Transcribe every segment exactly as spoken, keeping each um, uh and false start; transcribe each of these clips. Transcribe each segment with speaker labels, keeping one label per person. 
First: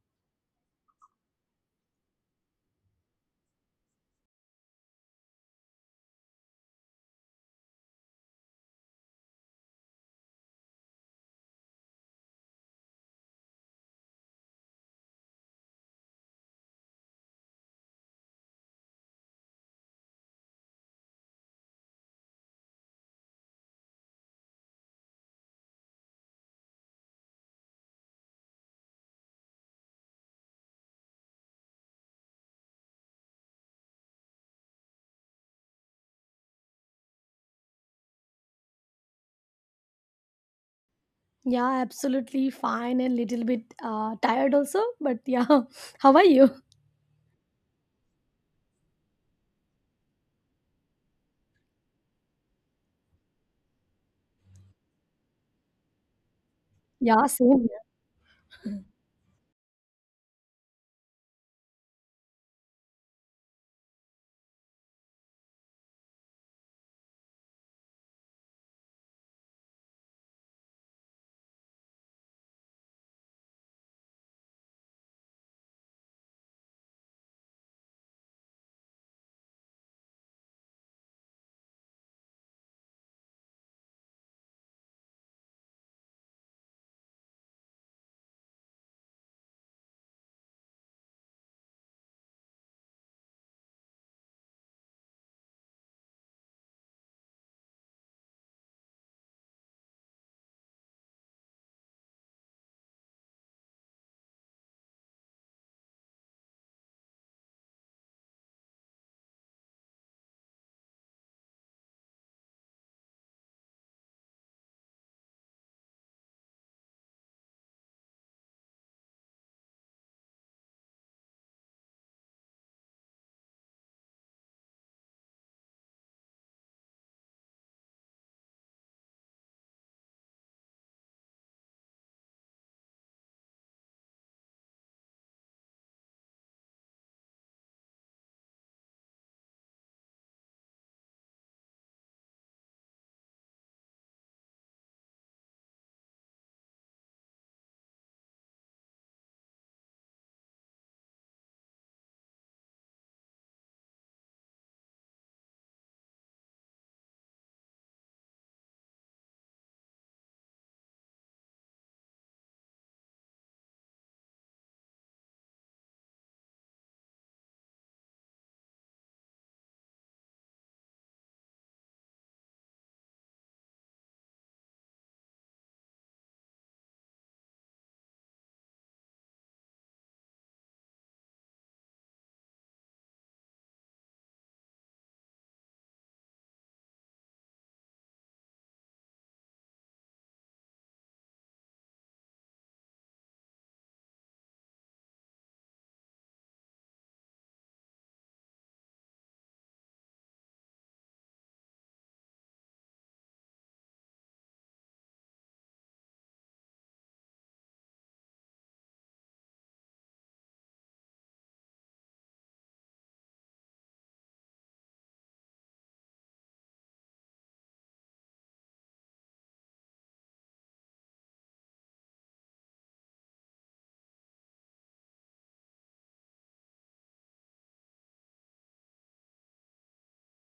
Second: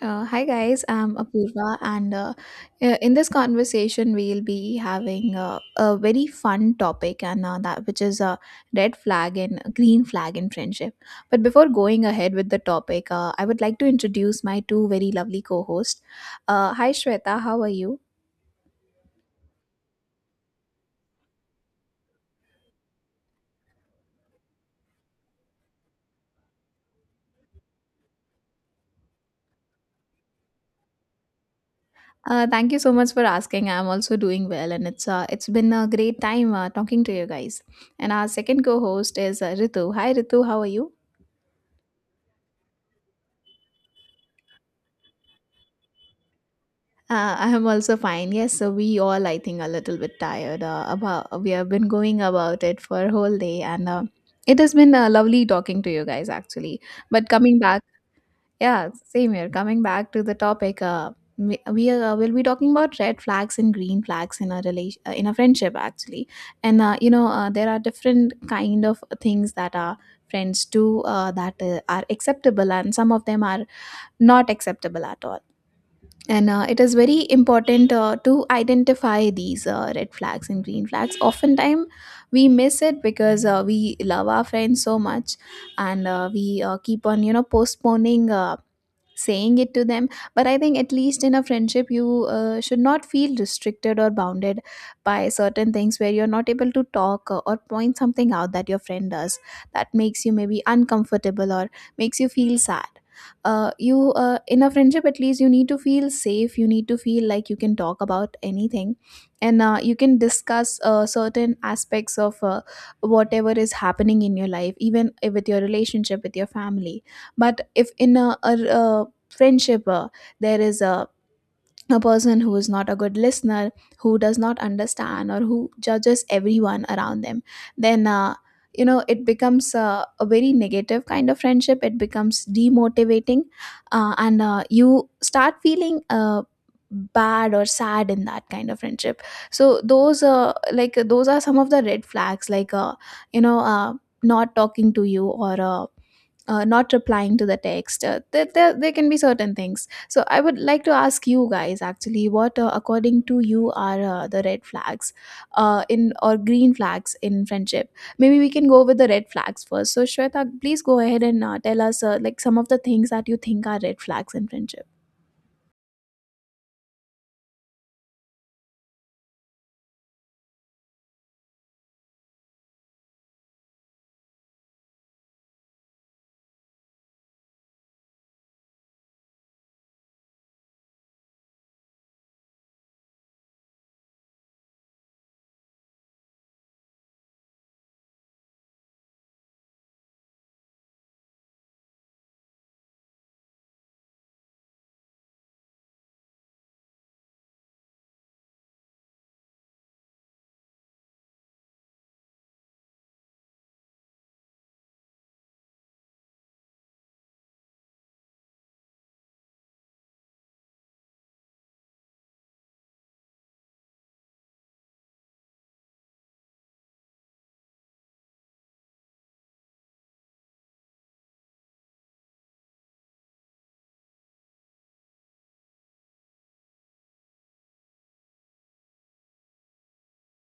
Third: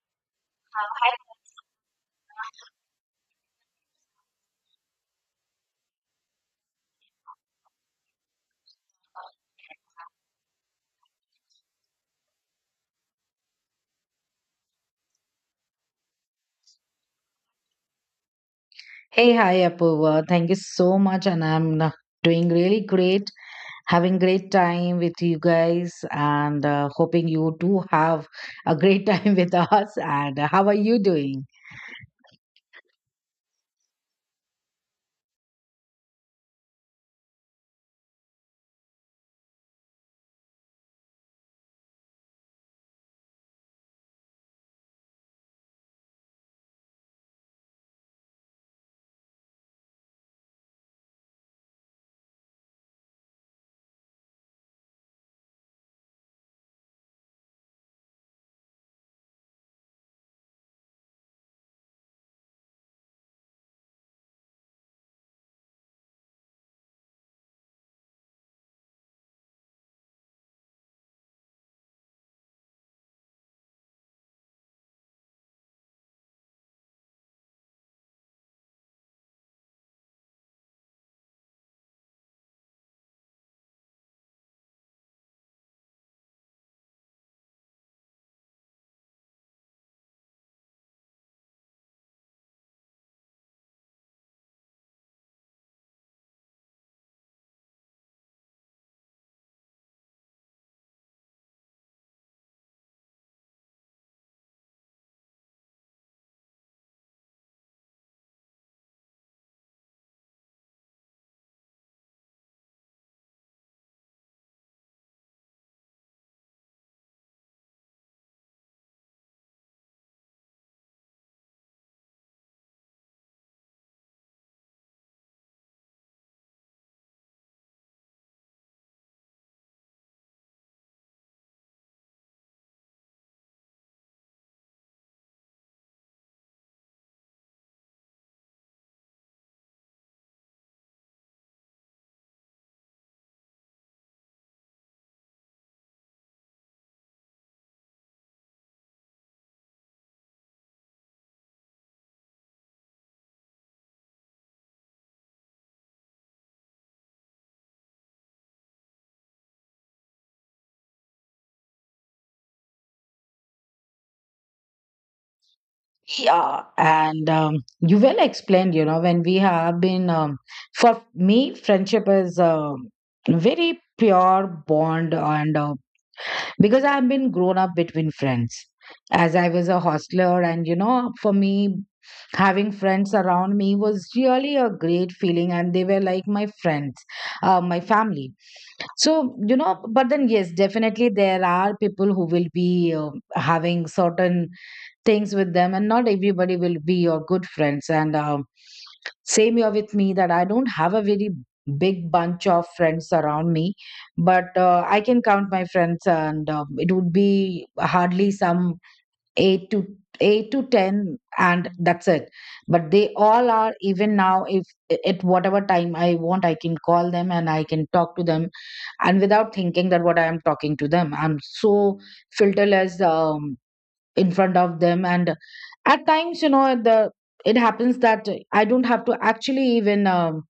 Speaker 1: Uh, hi guys, I'm Apurva, and uh, uh, in this conversation, we'll be having uh, a very fun topic, and uh, that which is a red flag and a green flag in friendship. But before going ahead with the topic, uh, I would like to introduce my two very lovely co-hosts. Uh, hi Shweta, how are you?
Speaker 2: Hey, hi, Apurva. Thank you so much. And I'm uh, doing really great, having great time with you guys, and uh, hoping you too have a great time with us. And uh, how are you doing?
Speaker 1: Uh, thank you so much for asking. I'm also doing well, and it's uh, it's been a great time uh, talking to you guys. And our second co-host is uh, Ritu. Hi Ritu, how are you?
Speaker 3: Yeah, absolutely fine and little bit uh, tired also. But yeah, how are you?
Speaker 1: Uh, I am also fine. Yes, so we all, I think, a little bit tired. Uh, about we have been going about it for a whole day, and uh, it has been uh, lovely talking to you guys, actually.
Speaker 3: Yeah,
Speaker 1: But
Speaker 3: same.
Speaker 1: coming
Speaker 3: Here.
Speaker 1: back, yeah, same here. Coming back to the topic, uh, we, we uh, will be talking about red flags and green flags in a relation, uh, in a friendship, actually. And uh, you know, uh, there are different kind of things that are friends do uh, that uh, are acceptable, and some of them are not acceptable at all, and uh, it is very important uh, to identify these uh, red flags and green flags. Oftentimes we miss it because uh, we love our friends so much, and uh, we uh, keep on you know postponing uh, saying it to them. But I think at least in a friendship you uh, should not feel restricted or bounded by certain things where you're not able to talk or or point something out that your friend does, that makes you maybe uncomfortable or makes you feel sad. Uh, you uh, in a friendship, at least you need to feel safe, you need to feel like you can talk about anything, and uh, you can discuss uh, certain aspects of uh, whatever is happening in your life, even if with your relationship with your family. But if in a, a, uh friendship uh, there is a a person who is not a good listener, who does not understand or who judges everyone around them, then uh, you know it becomes uh, a very negative kind of friendship. It becomes demotivating, uh, and uh, you start feeling uh, bad or sad in that kind of friendship. So those uh, like those are some of the red flags, like uh, you know uh, not talking to you or uh, uh, not replying to the text. Uh, there, there, there can be certain things. So I would like to ask you guys, actually, what, uh, according to you, are uh, the red flags uh, in or green flags in friendship? Maybe we can go with the red flags first. So Shweta, please go ahead and uh, tell us uh, like some of the things that you think are red flags in friendship.
Speaker 2: Yeah, and um, you well explained, you know, when we have been, um, for me, friendship is um very pure bond, and uh, because I've been grown up between friends, as I was a hostler. And you know, for me, having friends around me was really a great feeling, and they were like my friends, uh, my family. So you know, but then yes, definitely there are people who will be uh, having certain things with them, and not everybody will be your good friends. And um, same here with me, that I don't have a very big bunch of friends around me. But uh, I can count my friends, and um, it would be hardly some eight to eight to ten, and that's it. But they all are, even now, if at whatever time I want, I can call them and I can talk to them. And without thinking that what I am talking to them, I'm so filterless, um, in front of them. And at times, you know, the it happens that I don't have to actually even um,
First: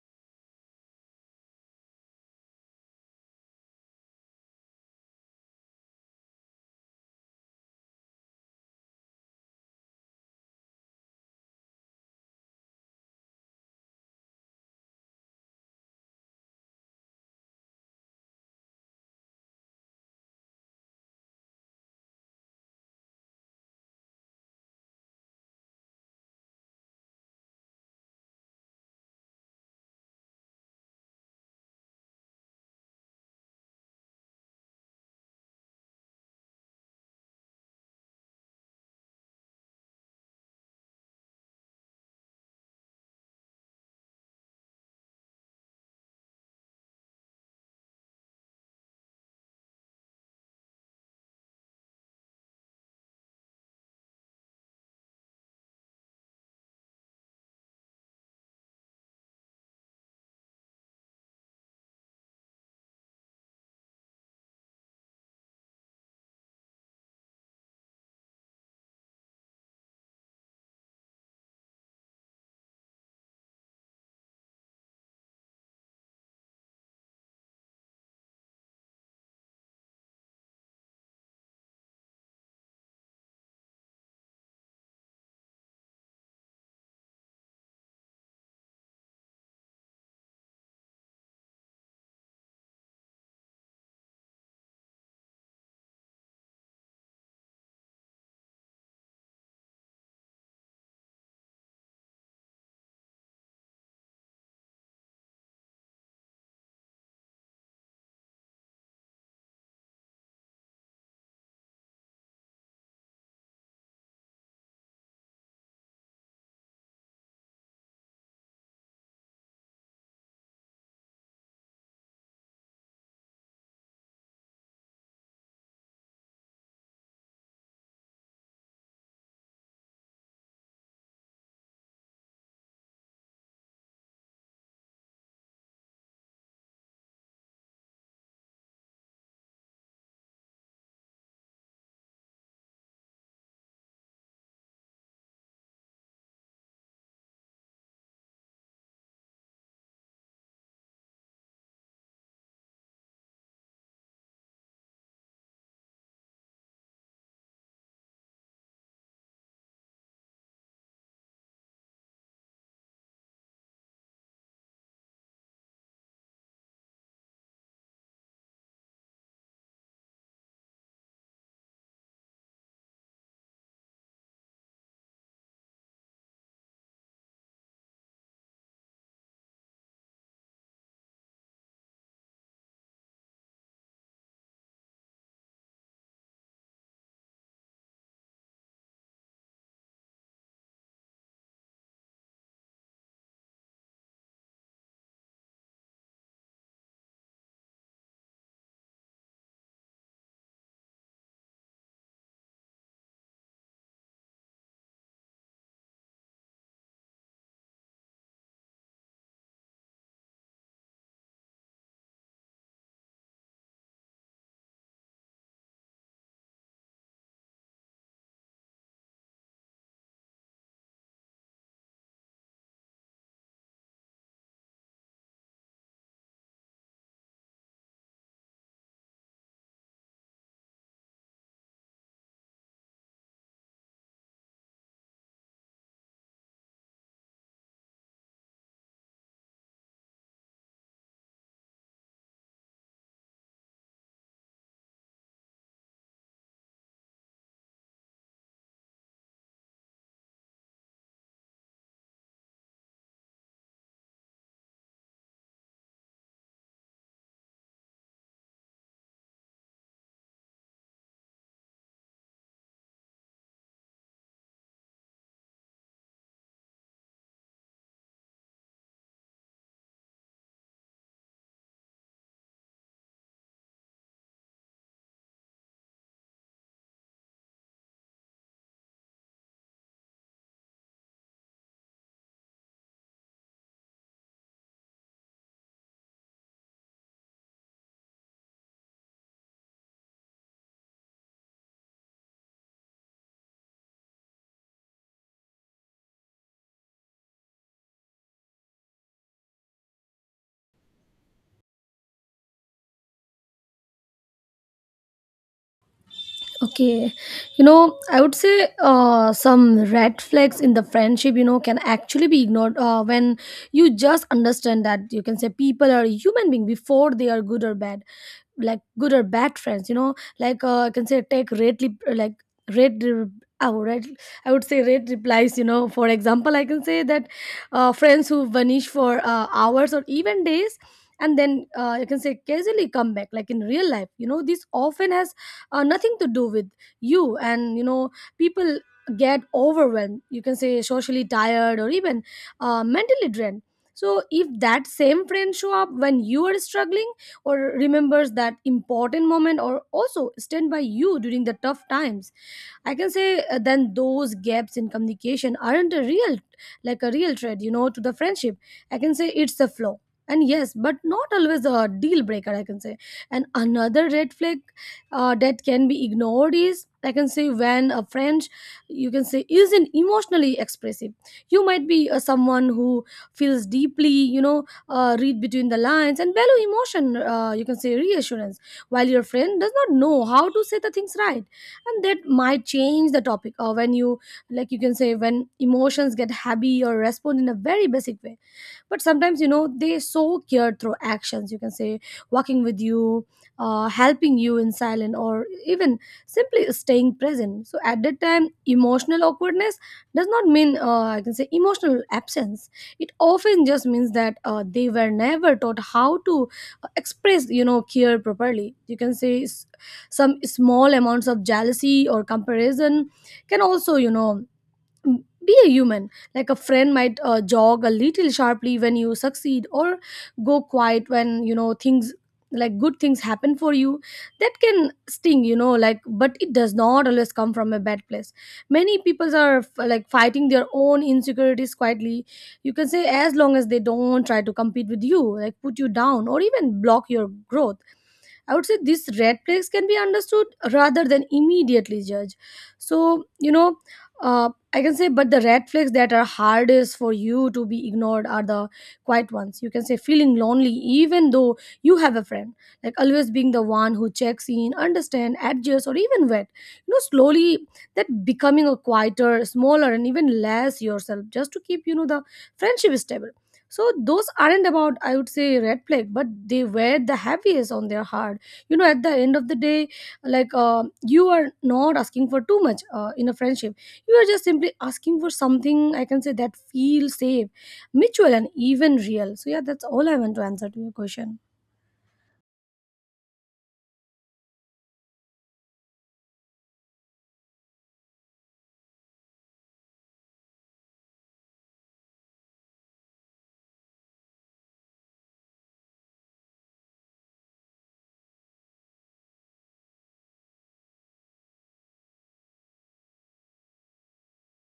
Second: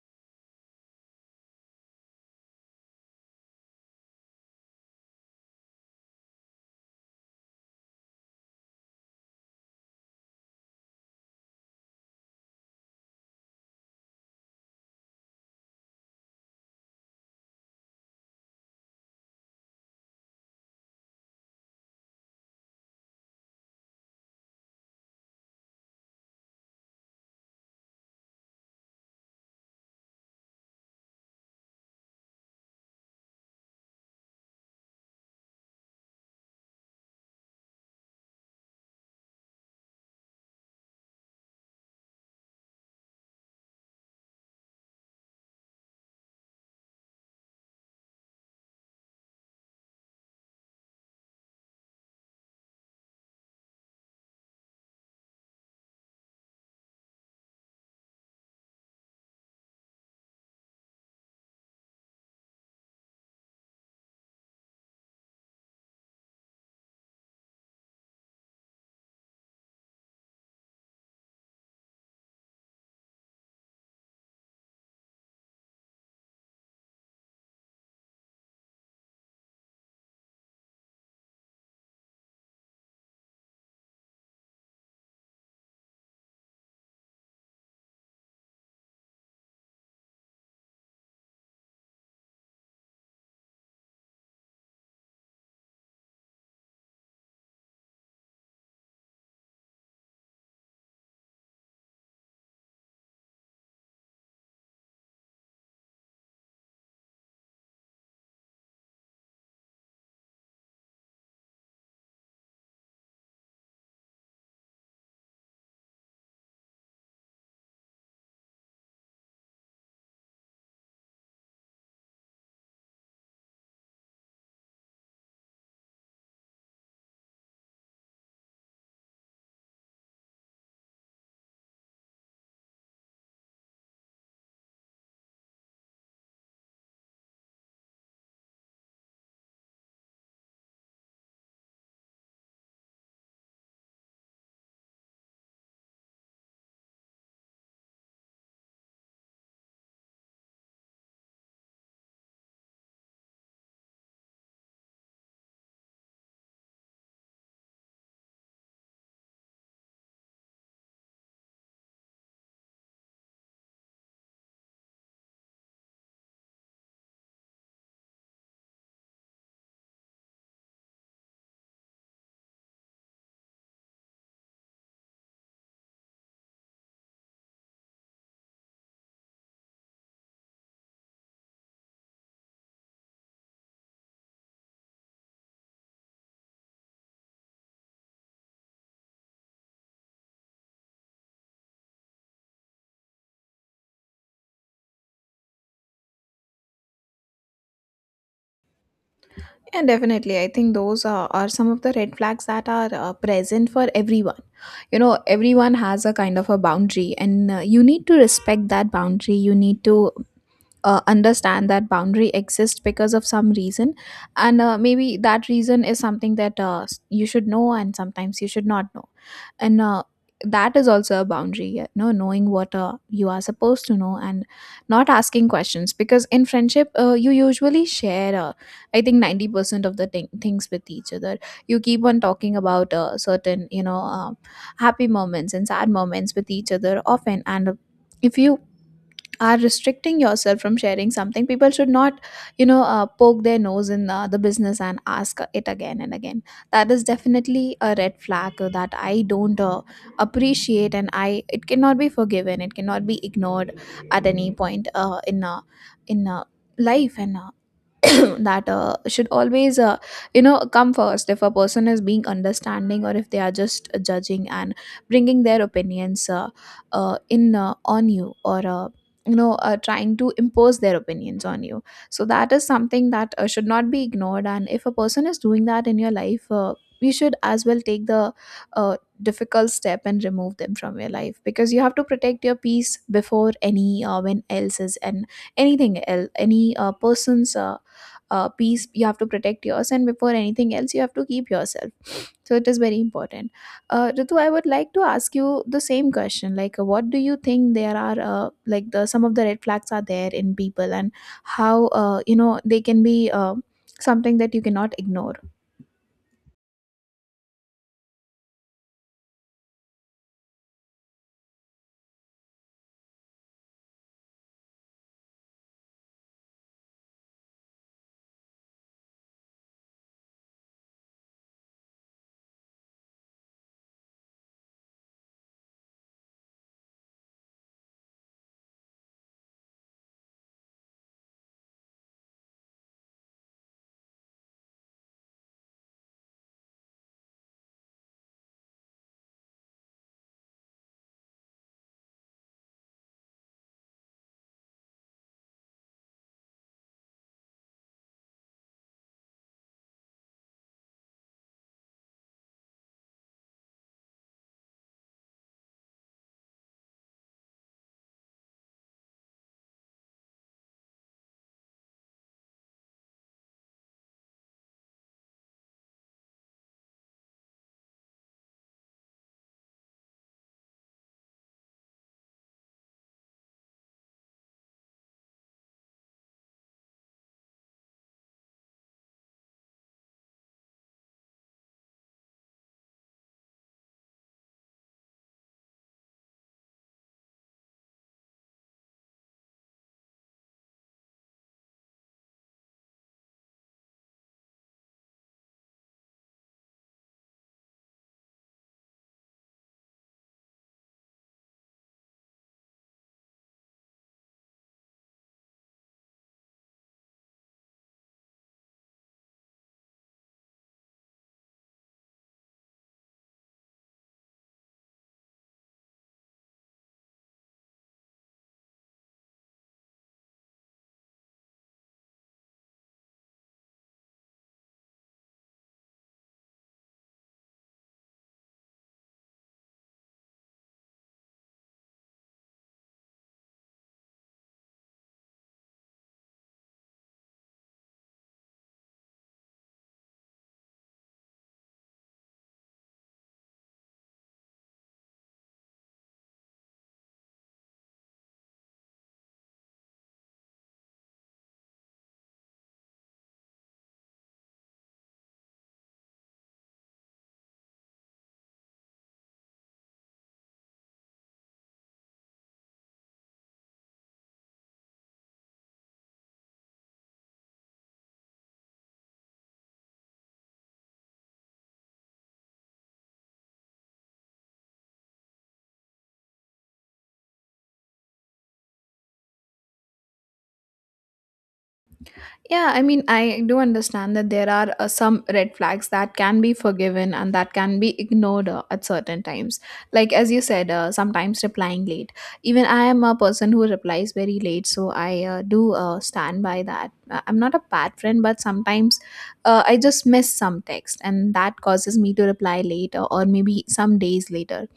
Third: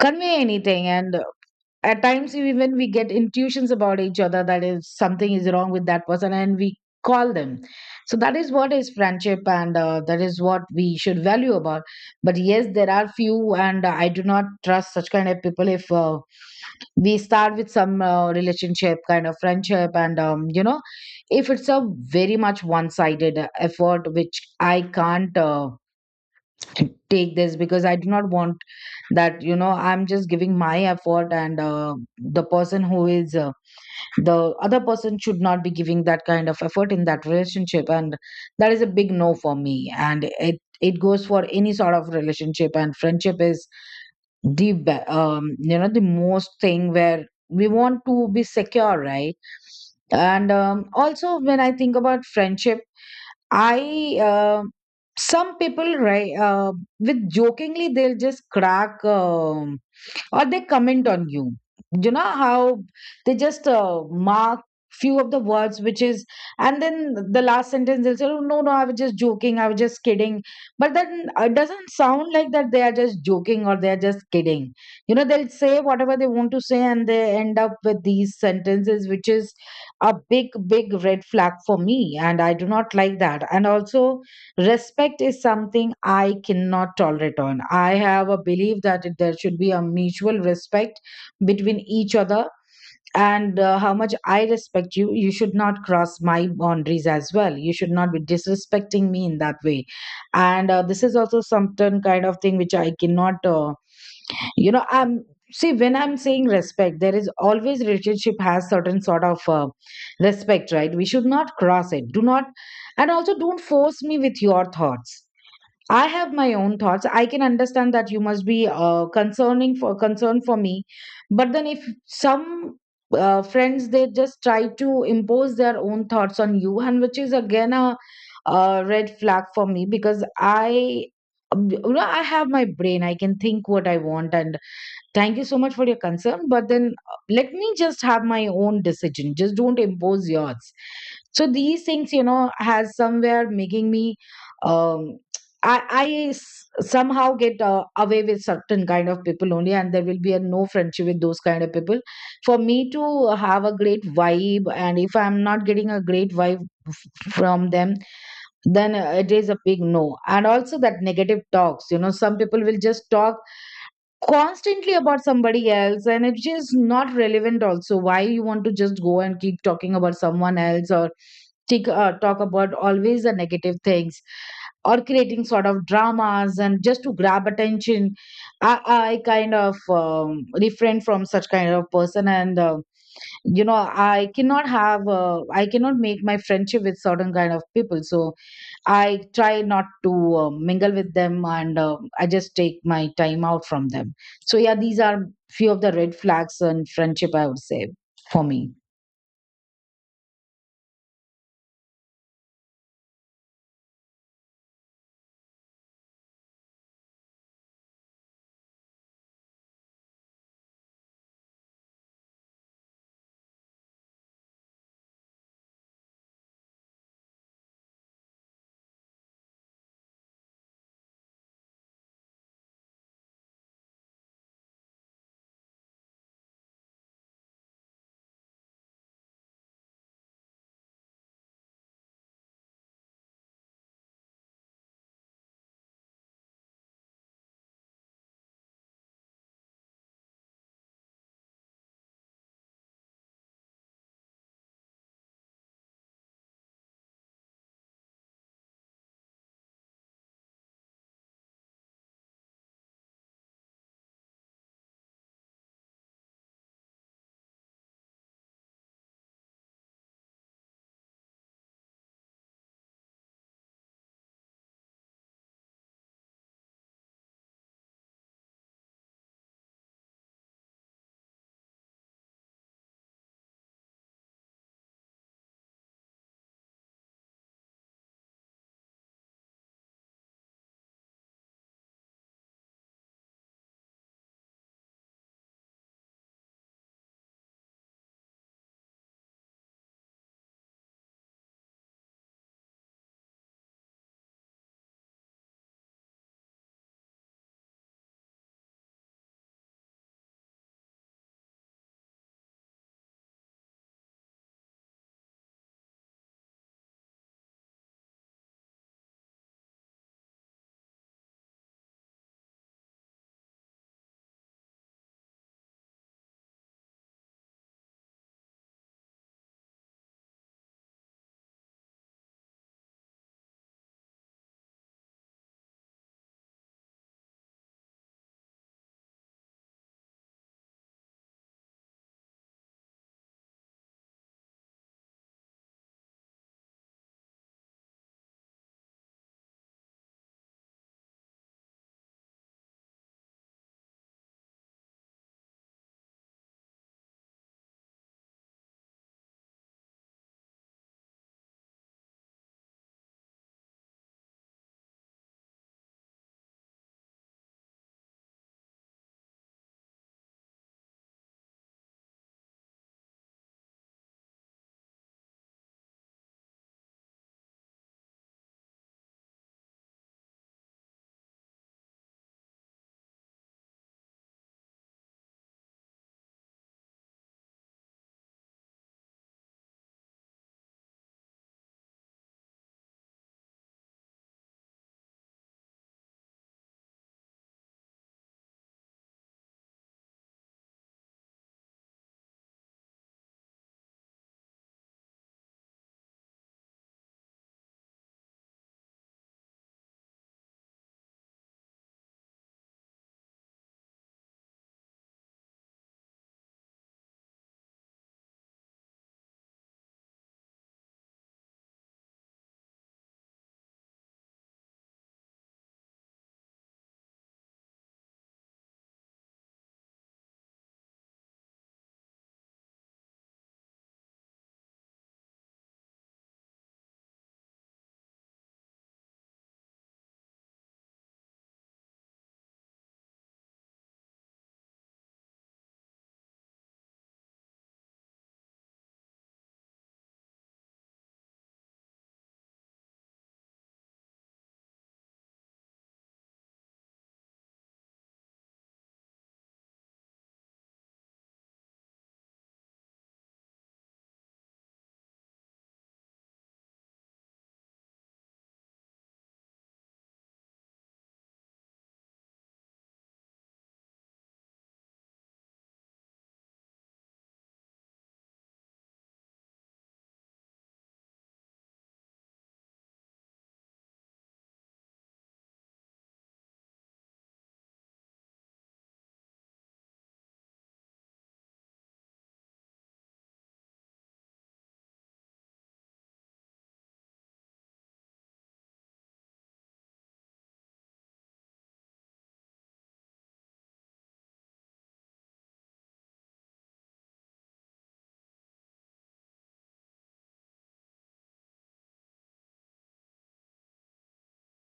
Speaker 2: convey anything. And at times, even we get intuitions about each other, that if something is wrong with that person, and we call them. So that is what is friendship, and uh, that is what we should value about. But yes, there are few, and I do not trust such kind of people. If uh, we start with some uh, relationship kind of friendship, and um, you know, if it's a very much one sided effort, which I can't uh, take this, because I do not want that, you know, I'm just giving my effort, and uh, the person who is uh, the other person should not be giving that kind of effort in that relationship. And that is a big no for me, and it it goes for any sort of relationship. And friendship is the be- um you know, the most thing where we want to be secure, right? And um, also when I think about friendship, I uh, some people, right, uh, with jokingly they'll just crack, um, or they comment on you. You know how they just uh, mark few of the words, which is, and then the last sentence they'll say, oh, no no, I was just joking, I was just kidding. But then uh, it doesn't sound like that they are just joking or they are just kidding. You know, they'll say whatever they want to say, and they end up with these sentences, which is a big big red flag for me, and I do not like that. And also, respect is something I cannot tolerate on. I have a belief that it- there should be a mutual respect between each other. And uh, how much I respect you, you should not cross my boundaries as well. You should not be disrespecting me in that way. And uh, this is also certain kind of thing which I cannot, uh, you know, I'm see, when I'm saying respect, there is always relationship has certain sort of uh, respect, right? We should not cross it. Do not, and also don't force me with your thoughts. I have my own thoughts. I can understand that you must be uh, concerning for concern for me, but then if some uh, friends, they just try to impose their own thoughts on you, and which is again a, a red flag for me, because I, you know, I have my brain. I can think what I want, and thank you so much for your concern, but then uh, let me just have my own decision. Just don't impose yours. So these things, you know, has somewhere making me, um, I, I s- somehow get uh, away with certain kind of people only, and there will be a no friendship with those kind of people. For me to have a great vibe, and if I'm not getting a great vibe from them, then uh, it is a big no. And also that negative talks, you know, some people will just talk constantly about somebody else, and it's just not relevant. Also why you want to just go and keep talking about someone else, or take, uh, talk about always the negative things, or creating sort of dramas, and just to grab attention. i, I kind of um, refrain from such kind of person, and uh, you know, i cannot have uh, i cannot make my friendship with certain kind of people. So I try not to uh, mingle with them, and uh, I just take my time out from them. So, yeah, these are few of the red flags in friendship, I would say, for me.
Speaker 1: Yeah, definitely. I think those are, are some of the red flags that are uh, present for everyone. You know, everyone has a kind of a boundary, and uh, you need to respect that boundary. You need to uh, understand that boundary exists because of some reason, and uh, maybe that reason is something that uh, s- you should know, and sometimes you should not know. And uh, that is also a boundary, you know, knowing what uh, you are supposed to know and not asking questions, because in friendship uh, you usually share uh, I think ninety percent of the thing things with each other. You keep on talking about uh, certain, you know uh, happy moments and sad moments with each other often, and if you are restricting yourself from sharing something, people should not, you know uh, poke their nose in uh, the business and ask it again and again. That is definitely a red flag uh, that I don't uh, appreciate, and I, it cannot be forgiven, it cannot be ignored at any point uh, in uh, in uh, life, and uh, that uh, should always uh, you know come first. If a person is being understanding, or if they are just judging and bringing their opinions uh, uh, in uh, on you, or uh, you know uh, trying to impose their opinions on you, so that is something that uh, should not be ignored. And if a person is doing that in your life, uh, you should as well take the uh, difficult step and remove them from your life, because you have to protect your peace before any uh, when else is, and anything else, any uh, person's uh, uh, peace. You have to protect yours, and before anything else you have to keep yourself. So it is very important. uh, Ritu, I would like to ask you the same question, like uh, what do you think there are uh, like the some of the red flags are there in people, and how uh, you know they can be uh, something that you cannot ignore.
Speaker 3: Okay, you know, I would say uh, some red flags in the friendship, you know, can actually be ignored uh, when you just understand that you can say people are human being before they are good or bad. Like good or bad friends, you know, like uh, I can say take rate lip- like rate re- I would, write- I would say rate replies, you know, for example, I can say that uh, friends who vanish for uh, hours or even days, and then uh, you can say casually come back. Like in real life, you know, this often has uh, nothing to do with you. And you know people get overwhelmed, you can say socially tired or even uh, mentally drained. So if that same friend show up when you are struggling, or remembers that important moment, or also stand by you during the tough times, I can say uh, then those gaps in communication aren't a real, like a real threat, you know, to the friendship. I can say it's a flaw. And yes, but not always a deal breaker, I can say. And another red flag uh, that can be ignored is, I can say, when a friend, you can say, isn't emotionally expressive. You might be uh, someone who feels deeply, you know, uh, read between the lines and value emotion, uh, you can say, reassurance, while your friend does not know how to say the things right, and that might change the topic, or when you, like you can say, when emotions get heavy, or respond in a very basic way. But sometimes, you know, they so care through actions, you can say, walking with you, uh, helping you in silence, or even simply staying present. So at that time, emotional awkwardness does not mean, uh, I can say, emotional absence. It often just means that uh, they were never taught how to uh, express, you know, care properly. You can say, s- some small amounts of jealousy or comparison can also, you know, be a human. Like a friend might uh, jog a little sharply when you succeed, or go quiet when, you know, things like good things happen for you. That can sting, you know, like, but it does not always come from a bad place. Many people are f- like fighting their own insecurities quietly, you can say. As long as they don't try to compete with you, like put you down or even block your growth, I would say these red flags can be understood rather than immediately judged. So, you know, uh, I can say, but the red flags that are hardest for you to be ignored are the quiet ones. You can say feeling lonely, even though you have a friend, like always being the one who checks in, understand, adjusts, or even wet. You know, slowly that becoming a quieter, smaller, and even less yourself just to keep, you know, the friendship stable. So those aren't about, I would say, red flag, but they wear the heaviest on their heart, you know. At the end of the day, like uh, you are not asking for too much uh, in a friendship. You are just simply asking for something, I can say, that feels safe, mutual, and even real. So yeah, that's all I want to answer to your question.
Speaker 1: Yeah, I mean, I do understand that there are uh, some red flags that can be forgiven and that can be ignored uh, at certain times. Like, as you said, uh, sometimes replying late. Even I am a person who replies very late, so I uh, do uh, stand by that. Uh, I'm not a bad friend, but sometimes uh, I just miss some text, and that causes me to reply later, or maybe some days later,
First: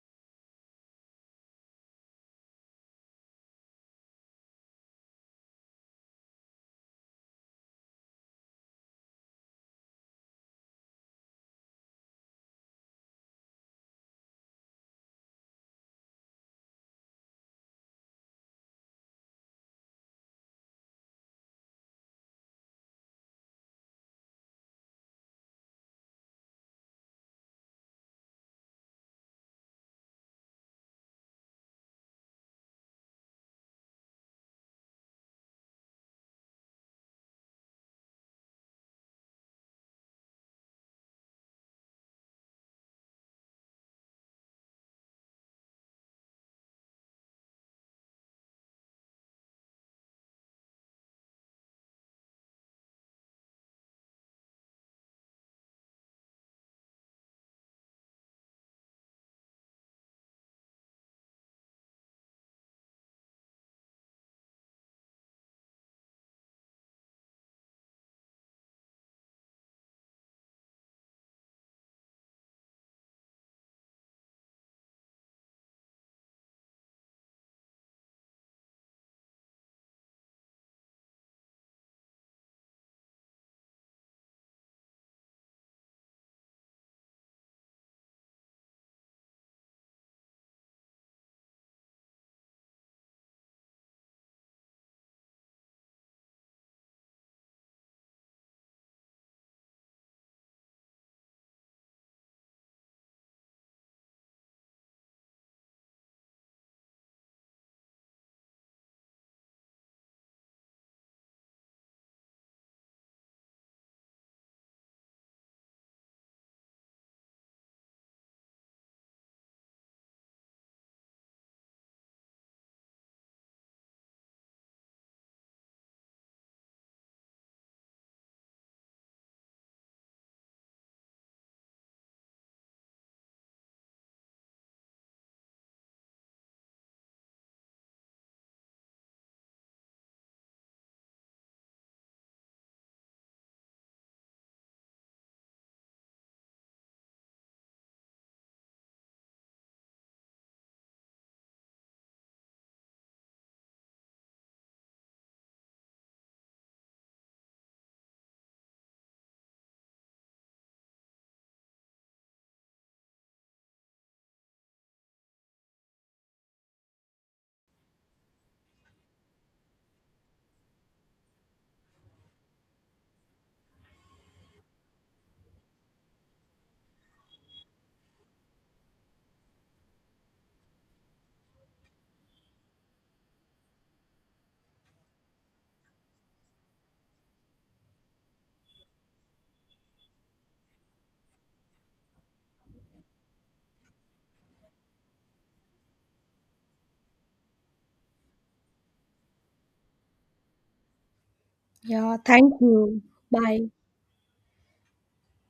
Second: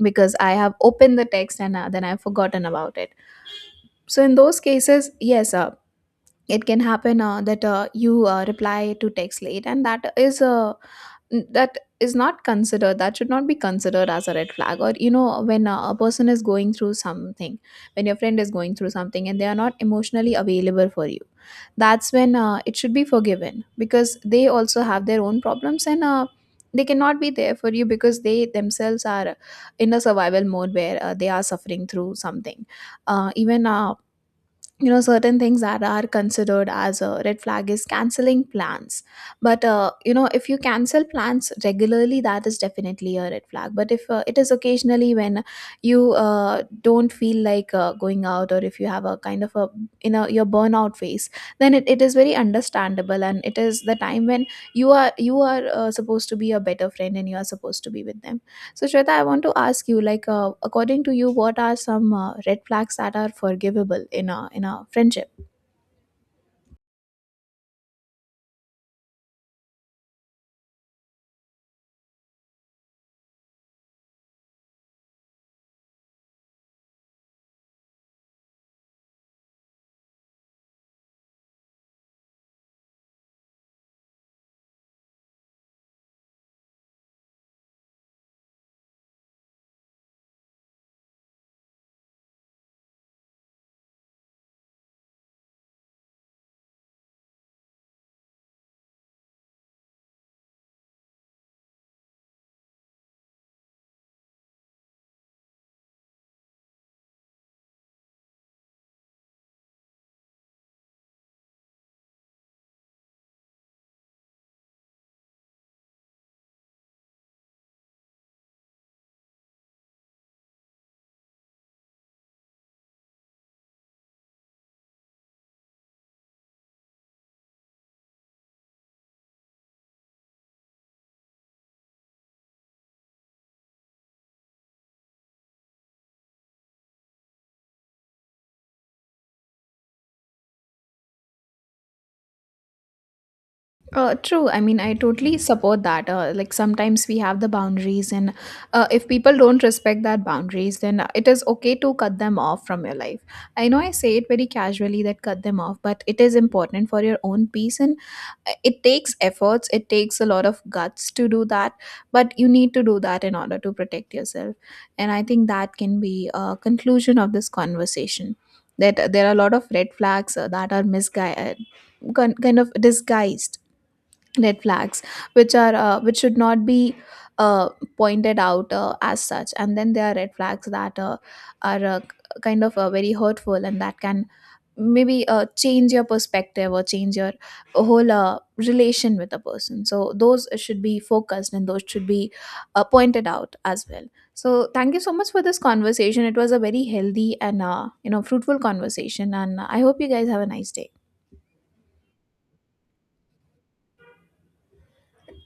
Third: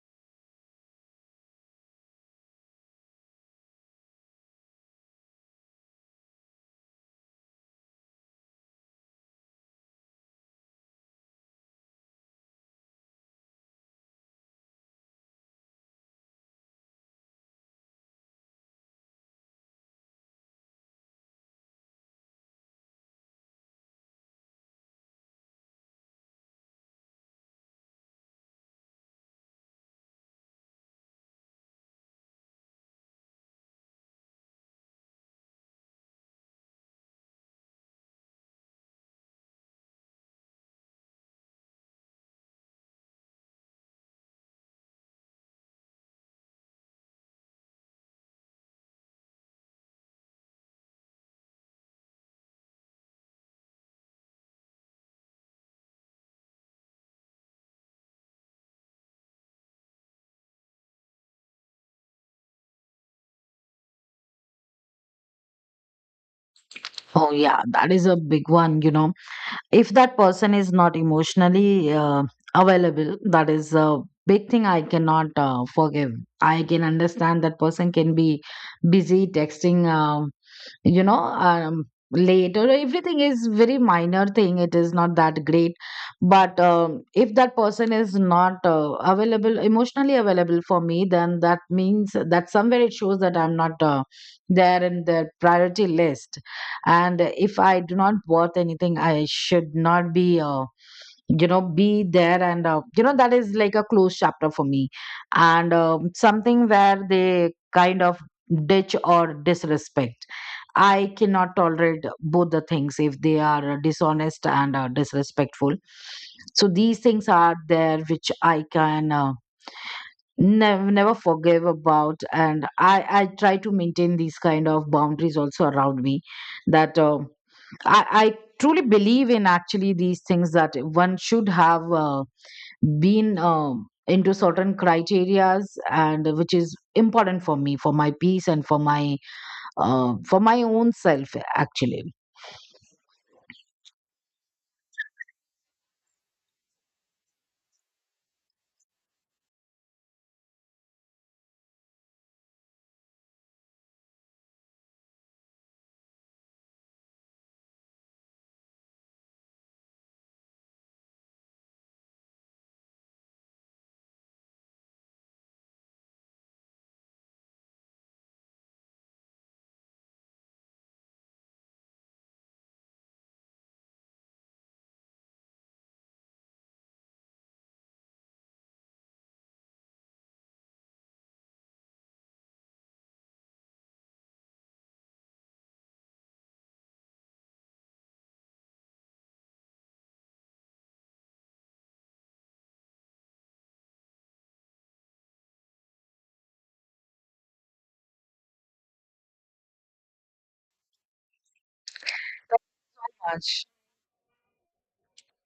Speaker 1: because I have opened the text and uh, then I've forgotten about it. So in those cases, yes, uh, it can happen uh, that uh, you uh, reply to text late, and that is uh, n- that is not considered, that should not be considered as a red flag. Or, you know, when uh, a person is going through something, when your friend is going through something and they are not emotionally available for you, that's when uh, it should be forgiven, because they also have their own problems and uh, they cannot be there for you because they themselves are in a survival mode, where uh, they are suffering through something. Uh, even uh, you know, certain things that are considered as a red flag is canceling plans, but uh, you know, if you cancel plans regularly, that is definitely a red flag, but if uh, it is occasionally, when you uh, don't feel like uh, going out, or if you have a kind of a, you know, your burnout phase, then it, it is very understandable, and it is the time when you are you are uh, supposed to be a better friend and you are supposed to be with them. So, Shweta, I want to ask you, like, uh, according to you, what are some uh, red flags that are forgivable in a in a friendship?
Speaker 2: Oh, yeah, that is a big one, you know. If that person is not emotionally uh, available, that is a big thing I cannot uh, forgive. I can understand that person can be busy texting, uh, you know, um late, or everything is very minor thing, it is not that great. But um, if that person is not uh, available emotionally available for me, then that means that somewhere it shows that I'm not uh, there in their priority list. And if I do not worth anything, I should not be uh, you know, be there. And uh, you know, that is like a closed chapter for me. And um something where they kind of ditch or disrespect, I cannot tolerate both the things, if they are uh, dishonest and uh, disrespectful. So these things are there, which I can uh, never never forgive about, and I I try to maintain these kind of boundaries also around me. That uh, I I truly believe in actually these things, that one should have uh, been. Um into certain criterias, and which is important for me, for my peace, and for my uh, for my own self actually.
Speaker 1: Uh, true. I mean, I totally support that. Uh, like, sometimes we have the boundaries, and uh, if people don't respect that boundaries, then it is okay to cut them off from your life. I know I say it very casually that cut them off, but it is important for your own peace, and uh, it takes efforts. It takes a lot of guts to do that, but you need to do that in order to protect yourself. And I think that can be a conclusion of this conversation. That uh, there are a lot of red flags uh, that are misguided, kind of disguised red flags, which are uh, which should not be uh, pointed out uh, as such. And then there are red flags that uh, are uh, k- kind of uh, very hurtful, and that can maybe uh, change your perspective or change your whole uh, relation with a person, so those should be focused and those should be uh, pointed out as well. So thank you so much for this conversation. It was a very healthy and uh, you know fruitful conversation, and I hope you guys have a nice day.
Speaker 3: Yeah, thank you. Bye.
Speaker 2: Much.